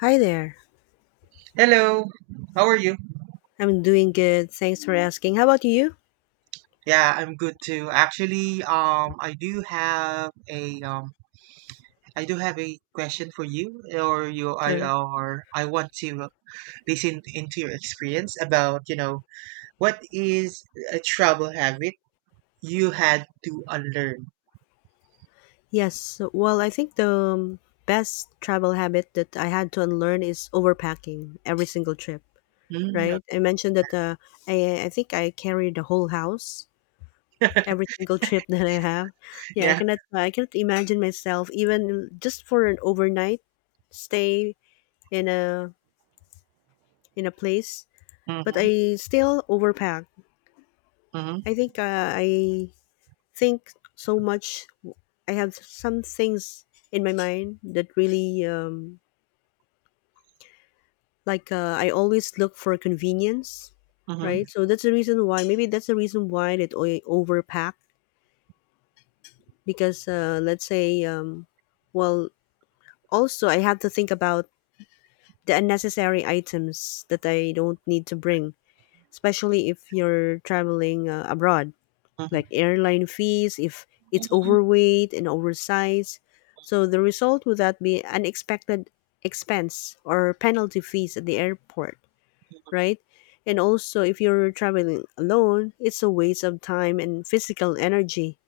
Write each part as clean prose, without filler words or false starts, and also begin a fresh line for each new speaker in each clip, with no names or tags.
Hi there.
Hello, how are you?
I'm doing good. Thanks for asking. How about you?
Yeah, I'm good too. Actually, I do have a I do have a question for you, or you, I,
Sure.
or I want to listen into your experience about, you know, what is a travel habit you had to unlearn?
Yes. Well, I think the best travel habit that I had to unlearn is overpacking every single trip,
Mm,
right? I mentioned that I think I carry the whole house every single trip that I have. Yeah, I
yeah.
cannot I cannot imagine myself even just for an overnight stay in a in a place, but
Mm-hmm.
I still overpack.
Mm-hmm.
I think so much. I have some things in my mind that really like I always look for convenience,
Mm-hmm.
right? So that's the reason why. Maybe that's the reason why that I overpack because let's say, well, also I have to think about the unnecessary items that I don't need to bring, especially if you're traveling abroad, like
Mm-hmm.
airline fees if it's overweight and oversized. So the result would that be unexpected expense or penalty fees at the airport, right? And also if you're traveling alone, it's a waste of time and physical energy.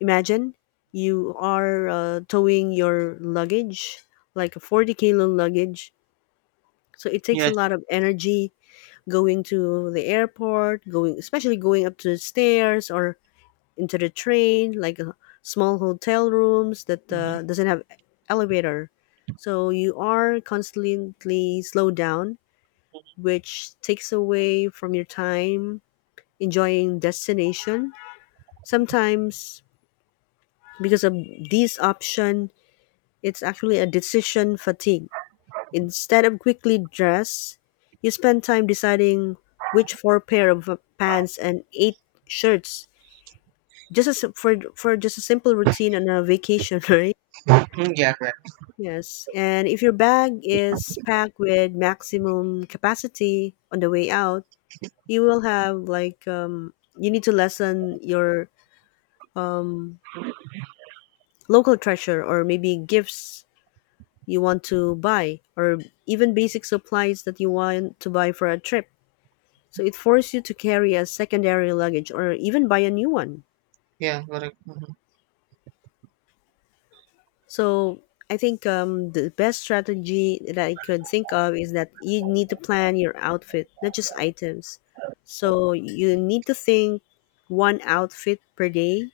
Imagine you are towing your luggage, like a 40-kilo luggage. So it takes a
Yeah.
lot of energy going to the airport, going especially going up to the stairs or into the train, like small hotel rooms that
Mm-hmm.
doesn't have elevator. So you are constantly slowed down, which takes away from your time enjoying destination. Sometimes because of this option, it's actually a decision fatigue. Instead of quickly dress, you spend time deciding which four pair of pants and eight shirts just as for just a simple routine on a vacation, right?
Mm-hmm. Yeah. Correct.
Yes, and if your bag is packed with maximum capacity on the way out, you will have like you need to lessen your um, local treasure or maybe gifts you want to buy or even basic supplies that you want to buy for a trip. So it forces you to carry a secondary luggage or even buy a new one.
Yeah. Correct. Mm-hmm.
So I think the best strategy that I could think of is that you need to plan your outfit, not just items. So you need to think one outfit per day,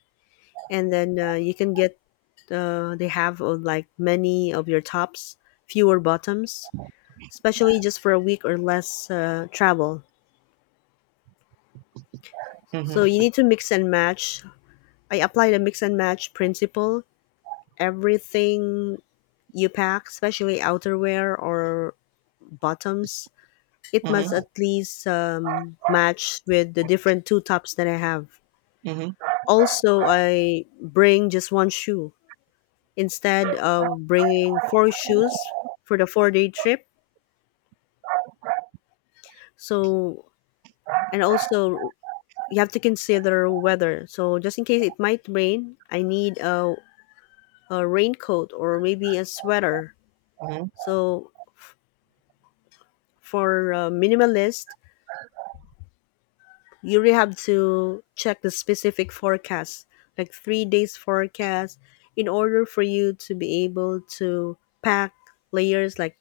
and then you can get they have like many of your tops, fewer bottoms, especially just for a week or less travel. So
Mm-hmm.
you need to mix and match. I apply the mix and match principle. Everything you pack, especially outerwear or bottoms, it must
Mm-hmm.
at least match with the different two tops that I have.
Mm-hmm. Mm-hmm.
Also, I bring just one shoe instead of bringing four shoes for the 4-day trip. So, and also you have to consider weather. So, just in case it might rain, I need a raincoat or maybe a sweater.
Mm-hmm.
So, for a minimalist, you really have to check the specific forecast, like 3 days forecast, in order for you to be able to pack layers like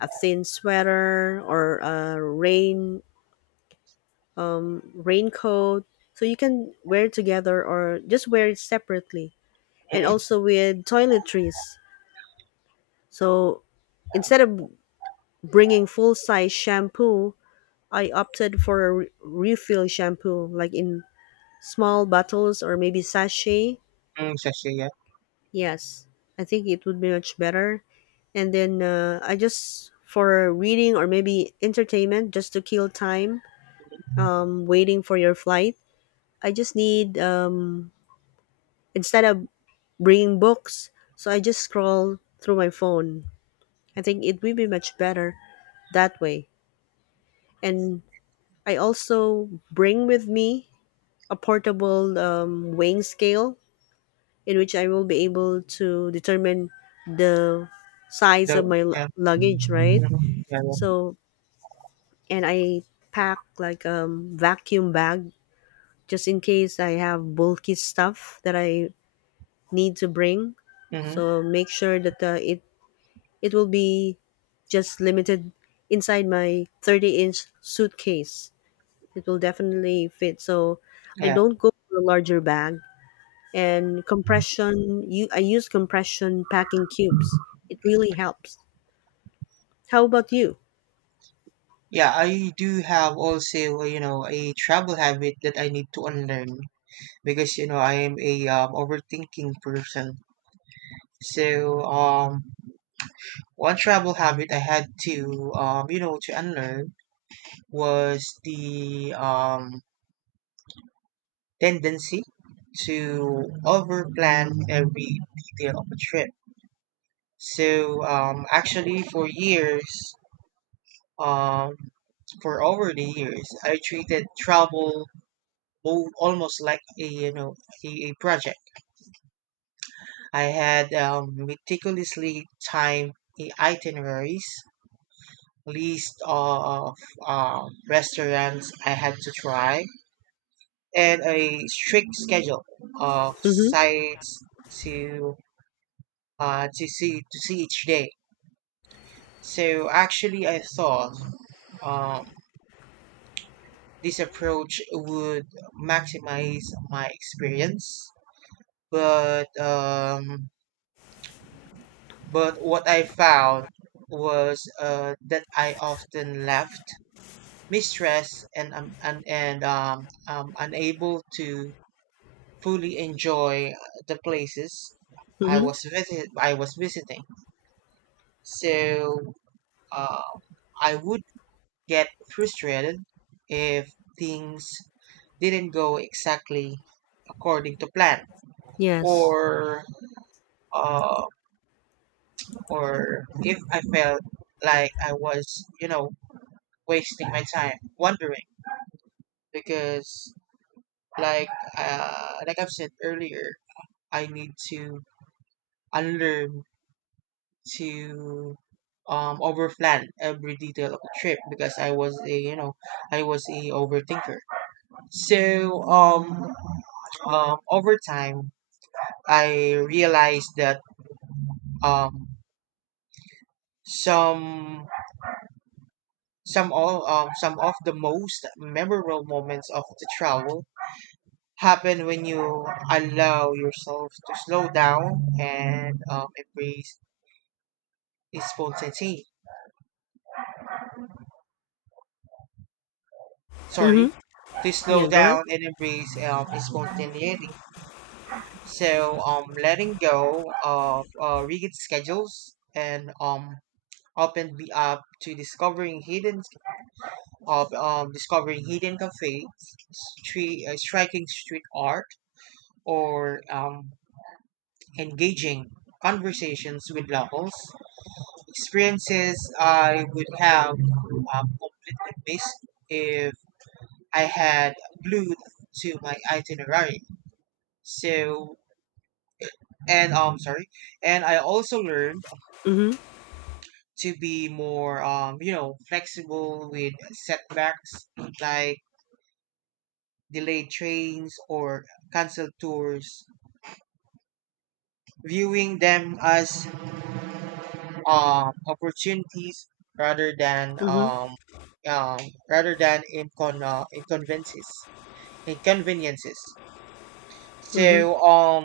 a thin sweater or a raincoat, so you can wear it together or just wear it separately. And
Mm-hmm.
also with toiletries, so instead of bringing full size shampoo, I opted for a refill shampoo, like in small bottles or maybe sachet.
Yes, yes, yes.
Yes, I think it would be much better. And then I just for reading or maybe entertainment, just to kill time, waiting for your flight. I just need instead of bringing books, so I just scroll through my phone. I think it will be much better that way. And I also bring with me a portable weighing scale in which I will be able to determine the size
The
of my
yeah.
luggage, right?
Mhm. Yeah,
So, and I pack like a vacuum bag just in case I have bulky stuff that I need to bring.
yeah. Hmm.
So make sure that it will be just limited inside my 30-inch inch suitcase. It will definitely fit. So I
Yeah.
don't go for a larger bag, and compression you I use compression packing cubes. It really helps. How about you?
Yeah, I do have also, you know, a travel habit that I need to unlearn because, you know, I am a overthinking person. So, one travel habit I had to, you know, to unlearn was the tendency to overplan every detail of a trip. So, actually, for years, Um, for over the years, I treated travel almost like a you know a project. I had meticulously timed the itineraries, list of restaurants I had to try, and a strict schedule of
Mm-hmm.
sites to to see each day. So actually, I thought um, this approach would maximize my experience. But um, but what I found was that I often left mistressed and unable to fully enjoy the places
Mm-hmm.
I was visiting. So uh, I would get frustrated if things didn't go exactly according to plan
Yes.
or uh, or if I felt like I was, you know, wasting my time wondering because like like I've said earlier, I need to unlearn to overplan every detail of the trip because I was a you know I was a overthinker. So over time I realized that um some some of the most memorable moments of the travel happen when you allow yourself to slow down and embrace spontaneity.
Mm-hmm.
Sorry, to
Yeah,
slow
go ahead.
down and embrace spontaneity. So letting go of rigid schedules and open be up to discovering hidden of discovering hidden cafes, striking street art, or engaging conversations with locals, experiences I would have completely missed if I had glued to my itinerary. So, and sorry, and I also learned
Mm-hmm.
to be more you know, flexible with setbacks like delayed trains or canceled tours, viewing them as opportunities rather than
Mm-hmm.
um, um, rather than inconveniences inconveniences. So
Mm-hmm.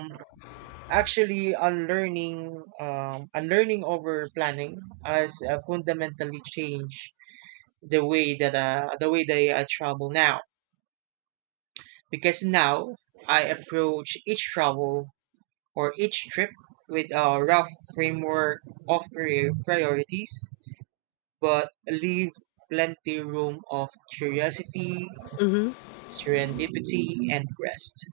actually unlearning over planning has fundamentally changed the way that I travel now because now I approach each travel or each trip with a rough framework of priorities but leave plenty room of curiosity,
Mm-hmm.
serendipity, and rest.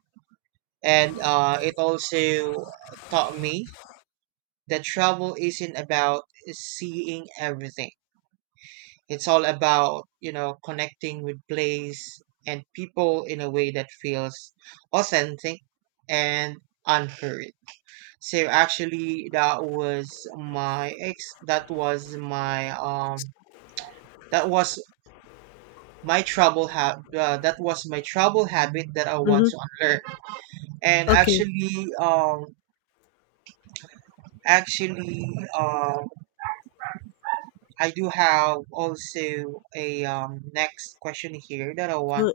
And it also taught me that travel isn't about seeing everything. It's all about you know connecting with place and people in a way that feels authentic and unhurried. So actually, that was my ex. That was my. That was my that was my trouble habit that I want to
Mm-hmm.
unlearn. And
Okay.
actually, actually, um, I do have also a next question here that I want
Good.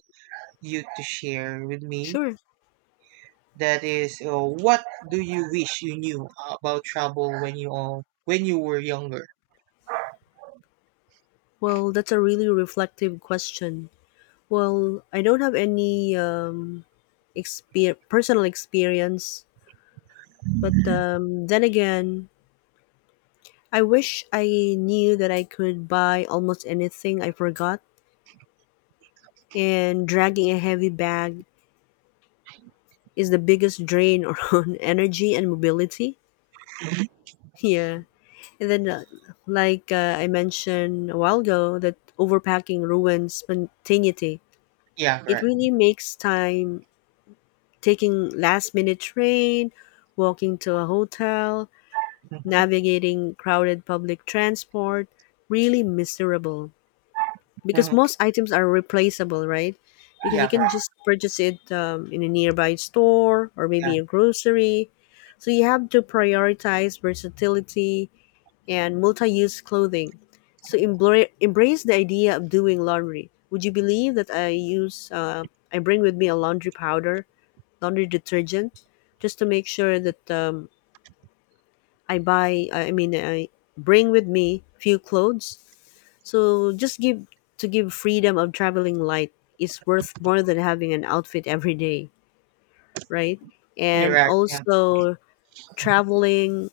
you to share with me.
Sure.
That is, what do you wish you knew about trouble when you were younger?
Well, that's a really reflective question. Well, I don't have any personal experience, but then again, I wish I knew that I could buy almost anything I forgot, and dragging a heavy bag is the biggest drain on energy and mobility. Yeah. And then, like I mentioned a while ago, that overpacking ruins spontaneity.
Yeah,
It
correct.
really makes time taking last minute train, walking to a hotel,
Hmm.
navigating crowded public transport really miserable. Because
Hmm.
most items are replaceable, right? Because you
Yeah,
can
correct.
just purchase it in a nearby store or
Yeah,
maybe a grocery. So you have to prioritize versatility and multi-use clothing. So embrace the idea of doing laundry. Would you believe that I bring with me a laundry powder, laundry detergent, just to make sure that I mean, I bring with me few clothes, so just give to give freedom of traveling light is worth more than having an outfit every day, right?
you're
And
right. Yeah,
also, traveling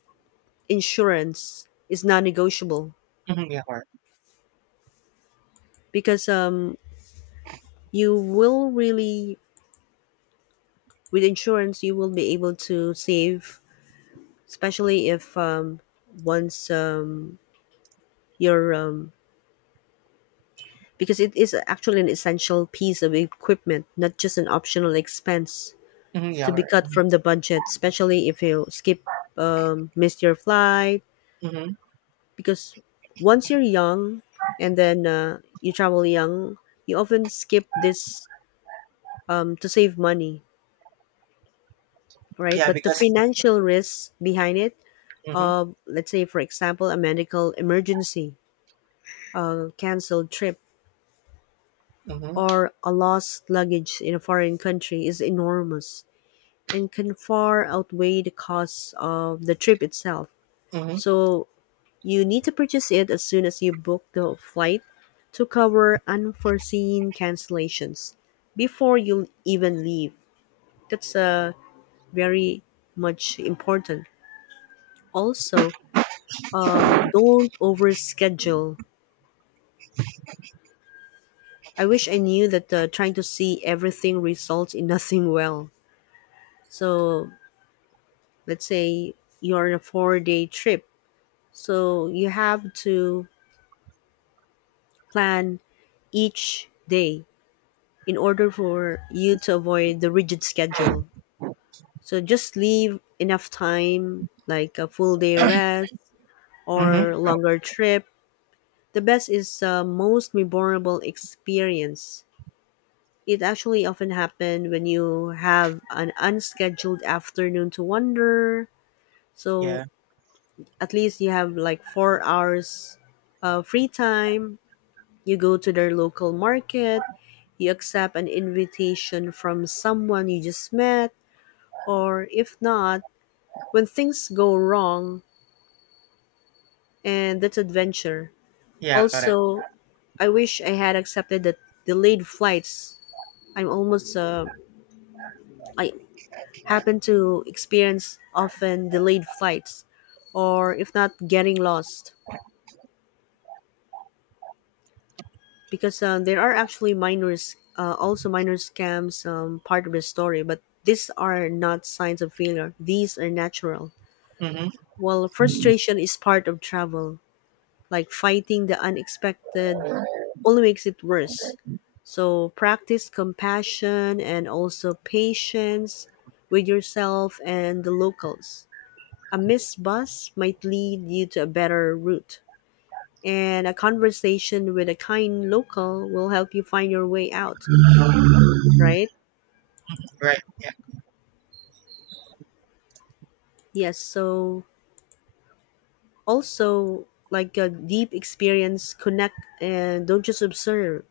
insurance is non-negotiable
hmm, yeah, correct.
because you will really, with insurance you will be able to save, especially if once your because it is actually an essential piece of equipment, not just an optional expense
Hmm, yeah,
to be
correct.
cut
Hmm.
from the budget, especially if you skip, miss your flight.
Hmm.
Because once you're young and then you travel young, you often skip this to save money, right?
Yeah,
But the
because.
financial risks behind it,
Hmm.
let's say, for example, a medical emergency, a canceled trip,
Hmm.
or a lost luggage in a foreign country is enormous and can far outweigh the costs of the trip itself.
Hmm.
So you need to purchase it as soon as you book the flight to cover unforeseen cancellations before you even leave. That's very much important. Also, don't overschedule. I wish I knew that trying to see everything results in nothing well. So, let's say you're on a 4-day trip. So, you have to plan each day in order for you to avoid the rigid schedule. So just leave enough time, like a full day rest
Hmm.
or longer trip. The best is most memorable experience. It actually often happen when you have an unscheduled afternoon to wander. So
Yeah.
at least you have like 4 hours free time. You go to their local market. You accept an invitation from someone you just met, or if not, when things go wrong, and that's adventure.
Yeah. Correct.
Also, I wish I had accepted the delayed flights. I'm almost uh, I happen to experience often delayed flights, or if not getting lost, because there are actually minors also minor scams, part of the story, but these are not signs of failure. These are natural.
Mm-hmm.
Well, frustration is part of travel, like fighting the unexpected only makes it worse. So practice compassion and also patience with yourself and the locals. A missed bus might lead you to a better route, and a conversation with a kind local will help you find your way out, right?
Right. Yeah.
Yes, so also like a deep experience, connect and don't just observe.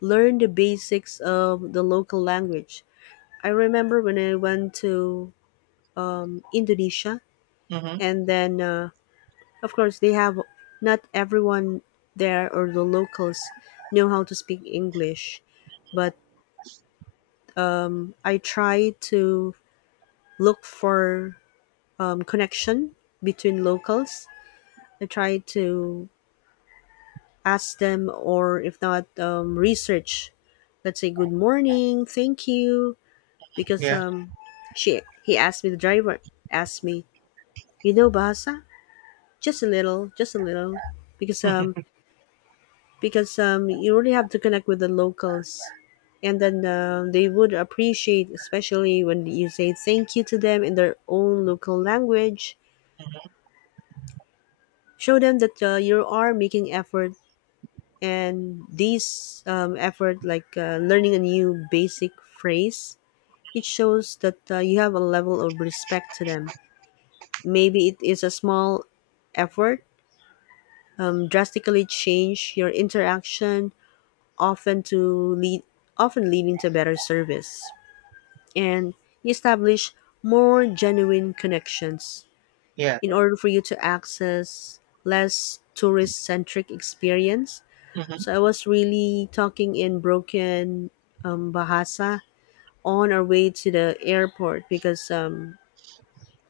Learn the basics of the local language. I remember when I went to Indonesia,
Mm-hmm.
and then of course they have, not everyone there or the locals know how to speak English, but I try to look for connection between locals. I try to ask them, or if not, research, let's say good morning, thank you. Because
Yeah.
she he asked me, the driver asked me, you know Bahasa, just a little, just a little. because um
Mm-hmm.
because um, you really have to connect with the locals, and then they would appreciate, especially when you say thank you to them in their own local language.
Mm-hmm.
Show them that you are making effort, and this effort, like learning a new basic phrase, it shows that you have a level of respect to them. Maybe it is a small effort, drastically change your interaction, often to lead often leading to better service and establish more genuine connections.
Yeah.
In
Correct.
order for you to access less tourist centric experience,
Mm-hmm.
so I was really talking in broken Bahasa on our way to the airport because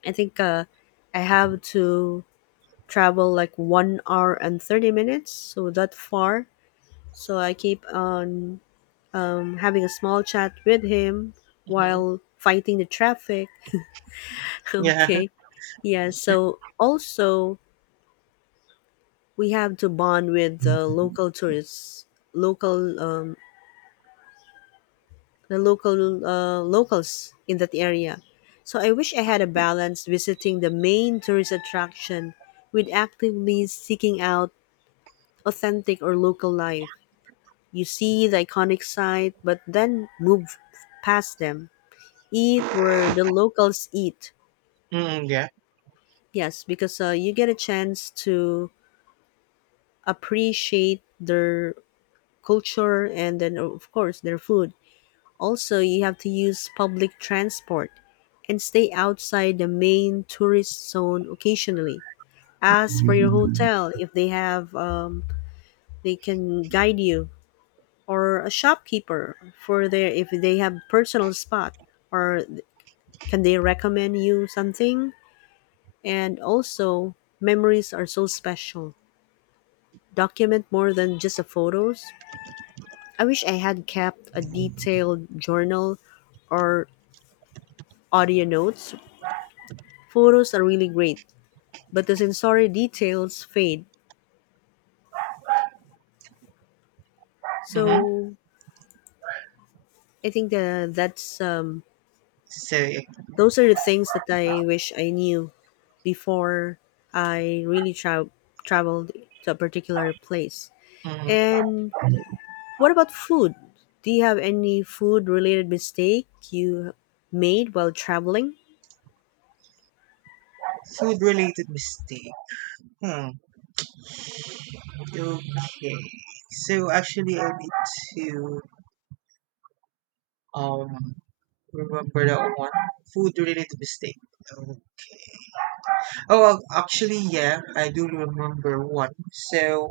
I think I have to travel like 1 hour and 30 minutes, so that far. So I keep on having a small chat with him
Mm-hmm.
while fighting the traffic.
Yeah.
Okay. Yeah, so also we have to bond with the local tourists, local the local locals in that area. So I wish I had a balance visiting the main tourist attraction with actively seeking out authentic or local life. You see the iconic site, but then move past them. Eat where the locals eat.
Mm-hmm. Yeah.
Yes, because you get a chance to appreciate their culture and then of course their food. Also you have to use public transport and stay outside the main tourist zone. Occasionally ask for your
Mm-hmm.
hotel if they have they can guide you, or a shopkeeper for their if they have personal spot, or can they recommend you something. And also memories are so special. Document more than just the photos. I wish I had kept a detailed journal or audio notes. Photos are really great, but the sensory details fade. So I think that that's
So,
those are the things that I wish I knew before I traveled to a particular place.
mm,
And what about food? Do you have any food related mistake you made while traveling?
food related mistake. Hmm. Okay. So actually, I need to um remember that one. Food related mistake. Um, Oh, well, actually, yeah, I do remember one. So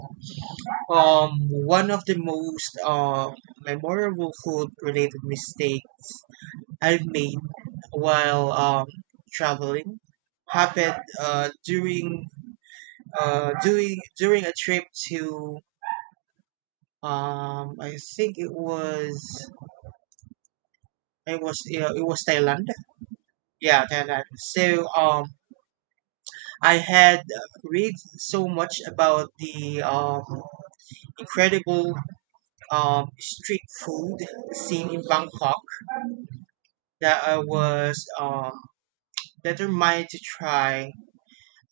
One of the most memorable food-related mistakes I've made while traveling happened during during a trip to I think it was it was Thailand. Yeah, Thailand. So I had read so much about the incredible street food scene in Bangkok that I was determined to try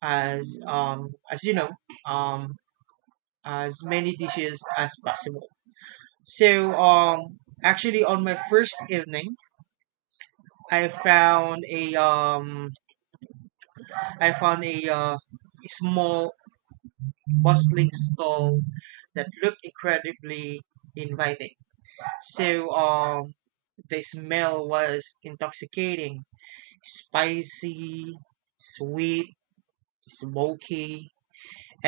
as you know um, as many dishes as possible. So actually, on my first evening, I found a a small bustling stall that looked incredibly inviting. So the smell was intoxicating, spicy, sweet, smoky,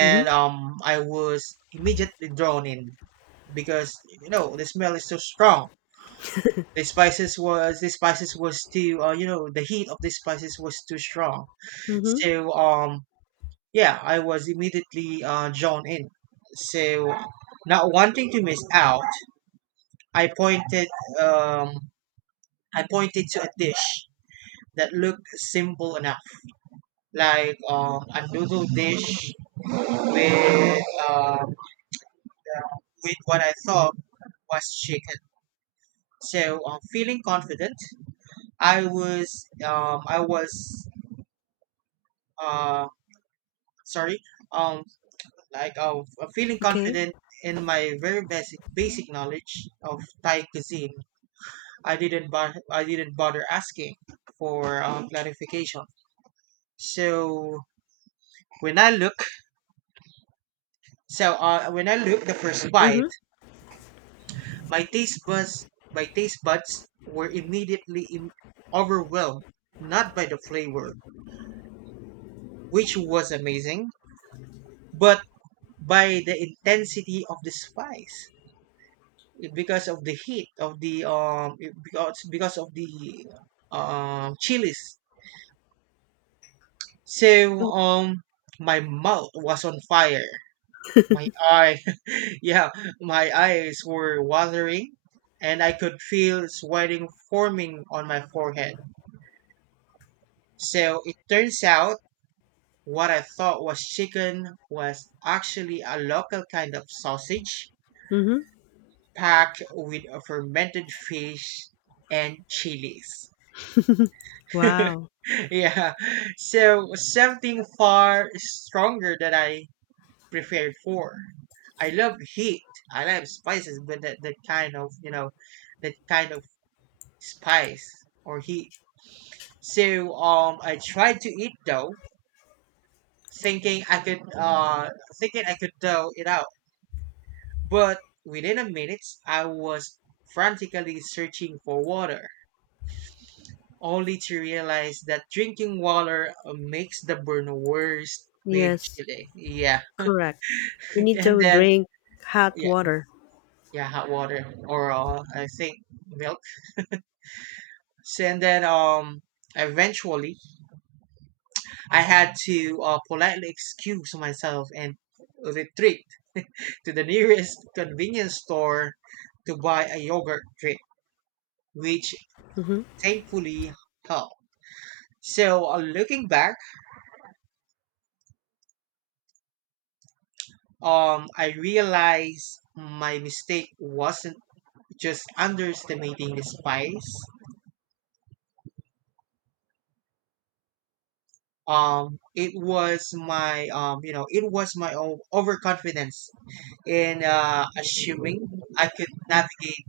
Mm-hmm.
I was immediately drawn in because you know the smell is so strong. The spices was too you know the heat of the spices was too strong.
Mm-hmm.
So yeah, I was immediately drawn in. So not wanting to miss out, I pointed um I pointed to a dish that looked simple enough, like a noodle dish with um, with what I thought was chicken. So feeling confident, I was uh, sorry um, like feeling
Okay.
confident in my very basic knowledge of Thai cuisine. I didn't bother asking for clarification. So when I look when I look the first bite,
Mm-hmm.
my taste buds were immediately overwhelmed not by the flavor, which was amazing, but by the intensity of the spice, because of the heat of the because of the chilies. So my mouth was on fire, my eye yeah, my eyes were watering and I could feel sweating forming on my forehead. So it turns out what I thought was chicken was actually a local kind of sausage
Mm-hmm.
packed with a fermented fish and chilies.
Wow.
Yeah, so something far stronger than I prepared for. I love heat. I love spices, but that, that kind of you know, that kind of spice or heat. So I tried to eat though, thinking I could uh, thinking I could dough it out. But within a minute, I was frantically searching for water, only to realize that drinking water makes the burn worse with
Yes,
chili. Yeah.
correct. You need
And
to
then
drink hot
yeah,
water.
yeah, hot water or I think milk. So, and then eventually I had to politely excuse myself and retreat to the nearest convenience store to buy a yogurt drink, which
Mm-hmm.
thankfully helped. So looking back, I realized my mistake wasn't just underestimating the spice. It was my you know, it was my overconfidence in assuming I could navigate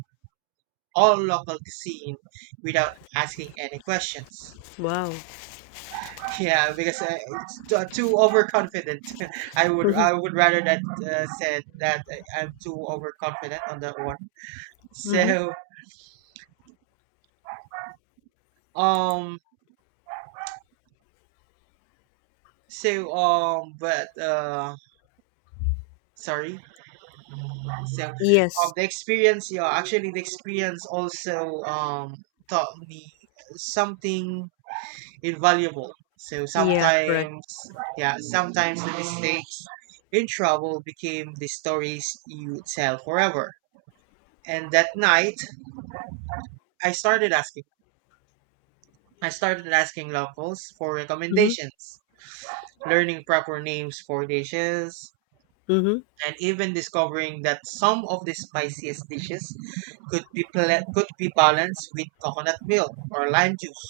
all local cuisine without asking any questions.
Wow.
Yeah, because too overconfident. I would rather that said that I'm too overconfident on that one.
Mm-hmm.
So um, but sorry. So,
Yes.
the experience, yeah, actually, the experience also taught me something invaluable. So
Yeah, correct.
sometimes, yeah, sometimes the mistakes in trouble became the stories you tell forever. And that night, I started asking. I started asking locals for
Mm-hmm.
recommendations, learning proper names for dishes,
Mm-hmm.
and even discovering that some of the spiciest dishes could be balanced with coconut milk or lime juice.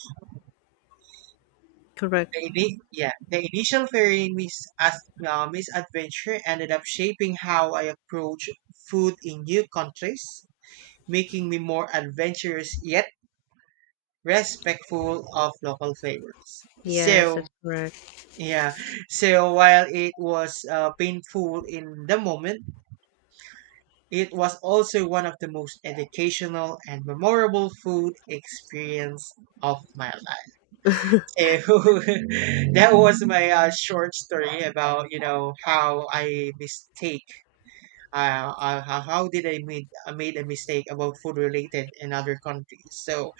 Correct.
Yeah, the initial very misadventure ended up shaping how I approach food in new countries, making me more adventurous yet respectful of local flavors.
Yes, that's
So
correct.
yeah, so while it was painful in the moment, it was also one of the most educational and memorable food experience of my life. So that was my short story about you know how I mistake how did I made a mistake about food related in other countries. So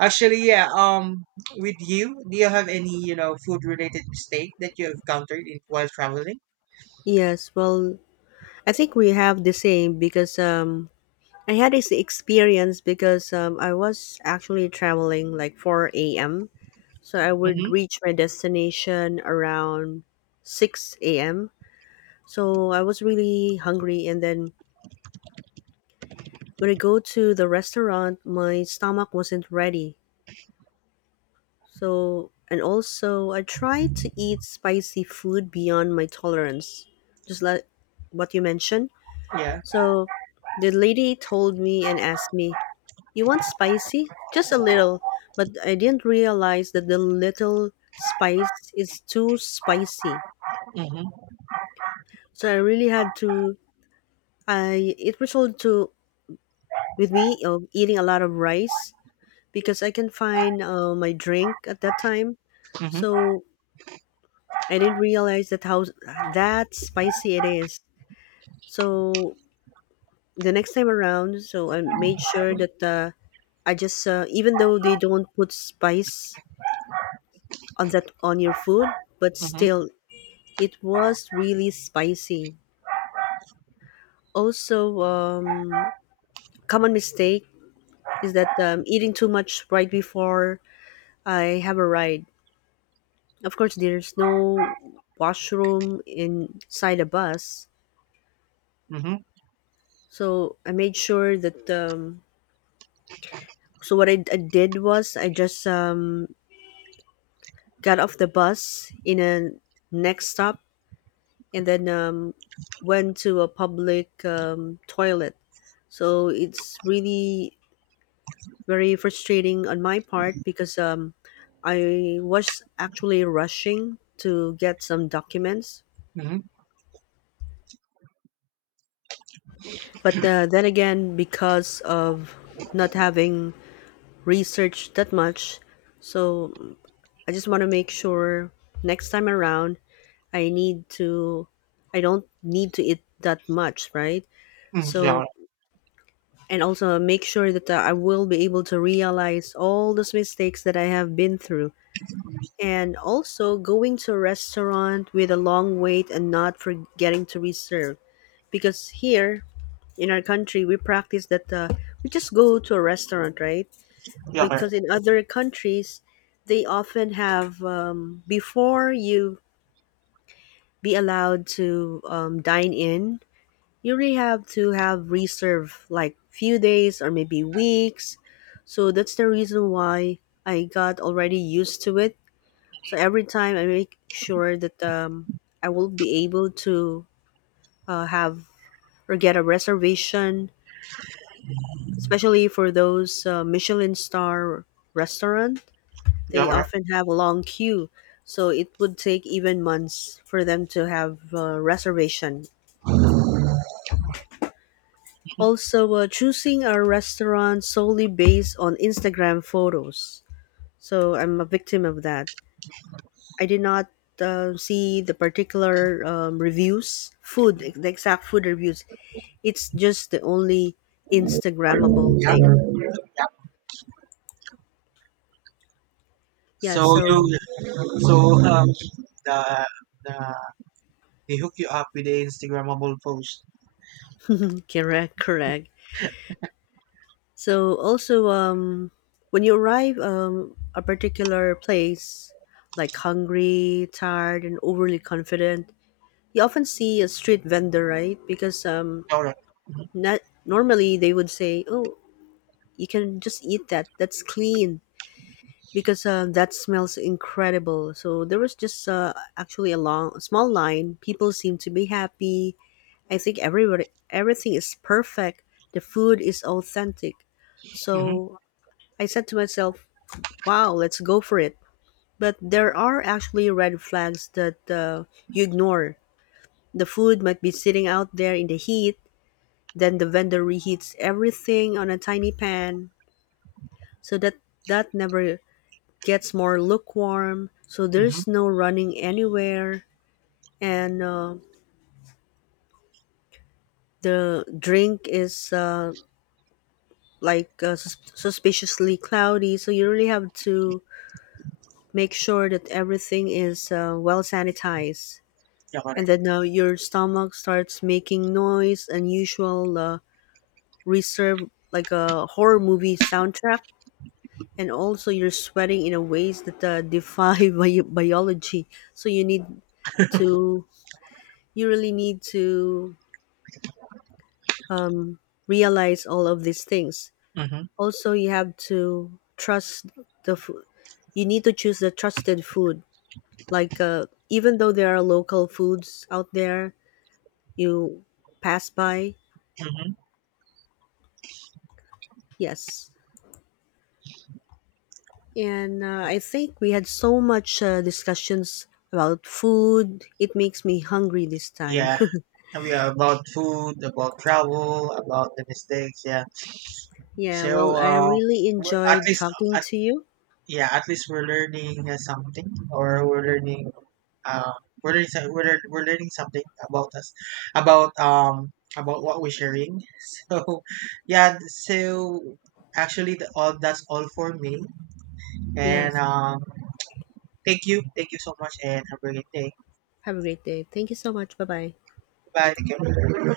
actually, yeah. With you, do you have any you know food related mistake that you have encountered in, while traveling?
Yes, well, I think we have the same, because I had this experience, because I was actually traveling like 4 a.m. So I would
Mm-hmm.
reach my destination around 6 a.m. So I was really hungry, and then when I go to the restaurant, my stomach wasn't ready. So, and also, I tried to eat spicy food beyond my tolerance, just like what you mentioned.
Yeah.
So, the lady told me and asked me, "You want spicy? Just a little." But I didn't realize that the little spice is too spicy.
Mm-hmm.
So, I really had to, I, it resulted to, with me, of eating a lot of rice, because I can find my drink at that time.
Mm-hmm.
So I didn't realize that how that spicy it is. So the next time around, so I made sure that I just even though they don't put spice on that on your food, but
Mm-hmm.
still it was really spicy. Also, common mistake is that eating too much right before I have a ride. Of course, there's no washroom inside a bus,
Mm-hmm.
so I made sure that. So what I did was I just got off the bus in a next stop, and then went to a public toilet. So it's really very frustrating on my part, because I was actually rushing to get some documents.
Mm-hmm.
But then again, because of not having researched that much, so I just want to make sure next time around I need to, I don't need to eat that much, right?
Mm-hmm. Yeah.
So, and also make sure that I will be able to realize all those mistakes that I have been through. And also going to a restaurant with a long wait and not forgetting to reserve. Because here, in our country we practice that we just go to a restaurant, right,
Yeah.
because in other countries they often have before you be allowed to dine in, you really have to have reserve like few days or maybe weeks. So that's the reason why I got already used to it. So every time I make sure that I will be able to have or get a reservation, especially for those Michelin star restaurant.
Yeah,
They
all right.
often have a long queue, so it would take even months for them to have a reservation.
Mhm.
Also, choosing a restaurant solely based on Instagram photos. So I'm a victim of that. I did not see the particular reviews, food, the exact food reviews. It's just the only
All
Instagrammable
right.
thing.
Yeah.
Yeah,
So
so
you, so um, the the they hook you up with the Instagrammable post.
mm, correct, correct. So also, when you arrive a particular place, like hungry, tired, and overly confident, you often see a street vendor, right? Because
All right.
not normally they would say, "Oh, you can just eat that. That's clean." Because that smells incredible. So there was just actually a long, a small line. People seem to be happy. I think everybody, everything is perfect. The food is authentic.
Mm-hmm.
So I said to myself, "Wow, let's go for it." But there are actually red flags that you ignore. The food might be sitting out there in the heat, then the vendor reheats everything on a tiny pan so that that never gets more lukewarm. So
Mm-hmm.
there's no running anywhere, and the drink is like suspiciously cloudy. So you really have to make sure that everything is well sanitized.
Yeah, correct.
And then your stomach starts making noise unusual reserve like a horror movie soundtrack. And also you're sweating in a ways that defy biology. So you need to, you really need to realize all of these things.
Mm-hmm.
Also you have to trust the food. You need to choose the trusted food, like even though there are local foods out there, you pass by.
Mm-hmm.
Yes. And I think we had so much discussions about food. It makes me hungry this time.
Yeah, and we are about food, about travel, about the mistakes. Yeah.
Yeah, well,
So,
I really
we're, at
enjoyed
least,
talking
at,
to you.
yeah, at least we're learning something, or um, we're learning, so- we're, lear- we're learning something about us about um about what we're sharing so yeah so actually all that's all for me and
Yes.
thank you so much and have a great day
Have a great day. Thank you so much. Bye bye.
bye. Thank you.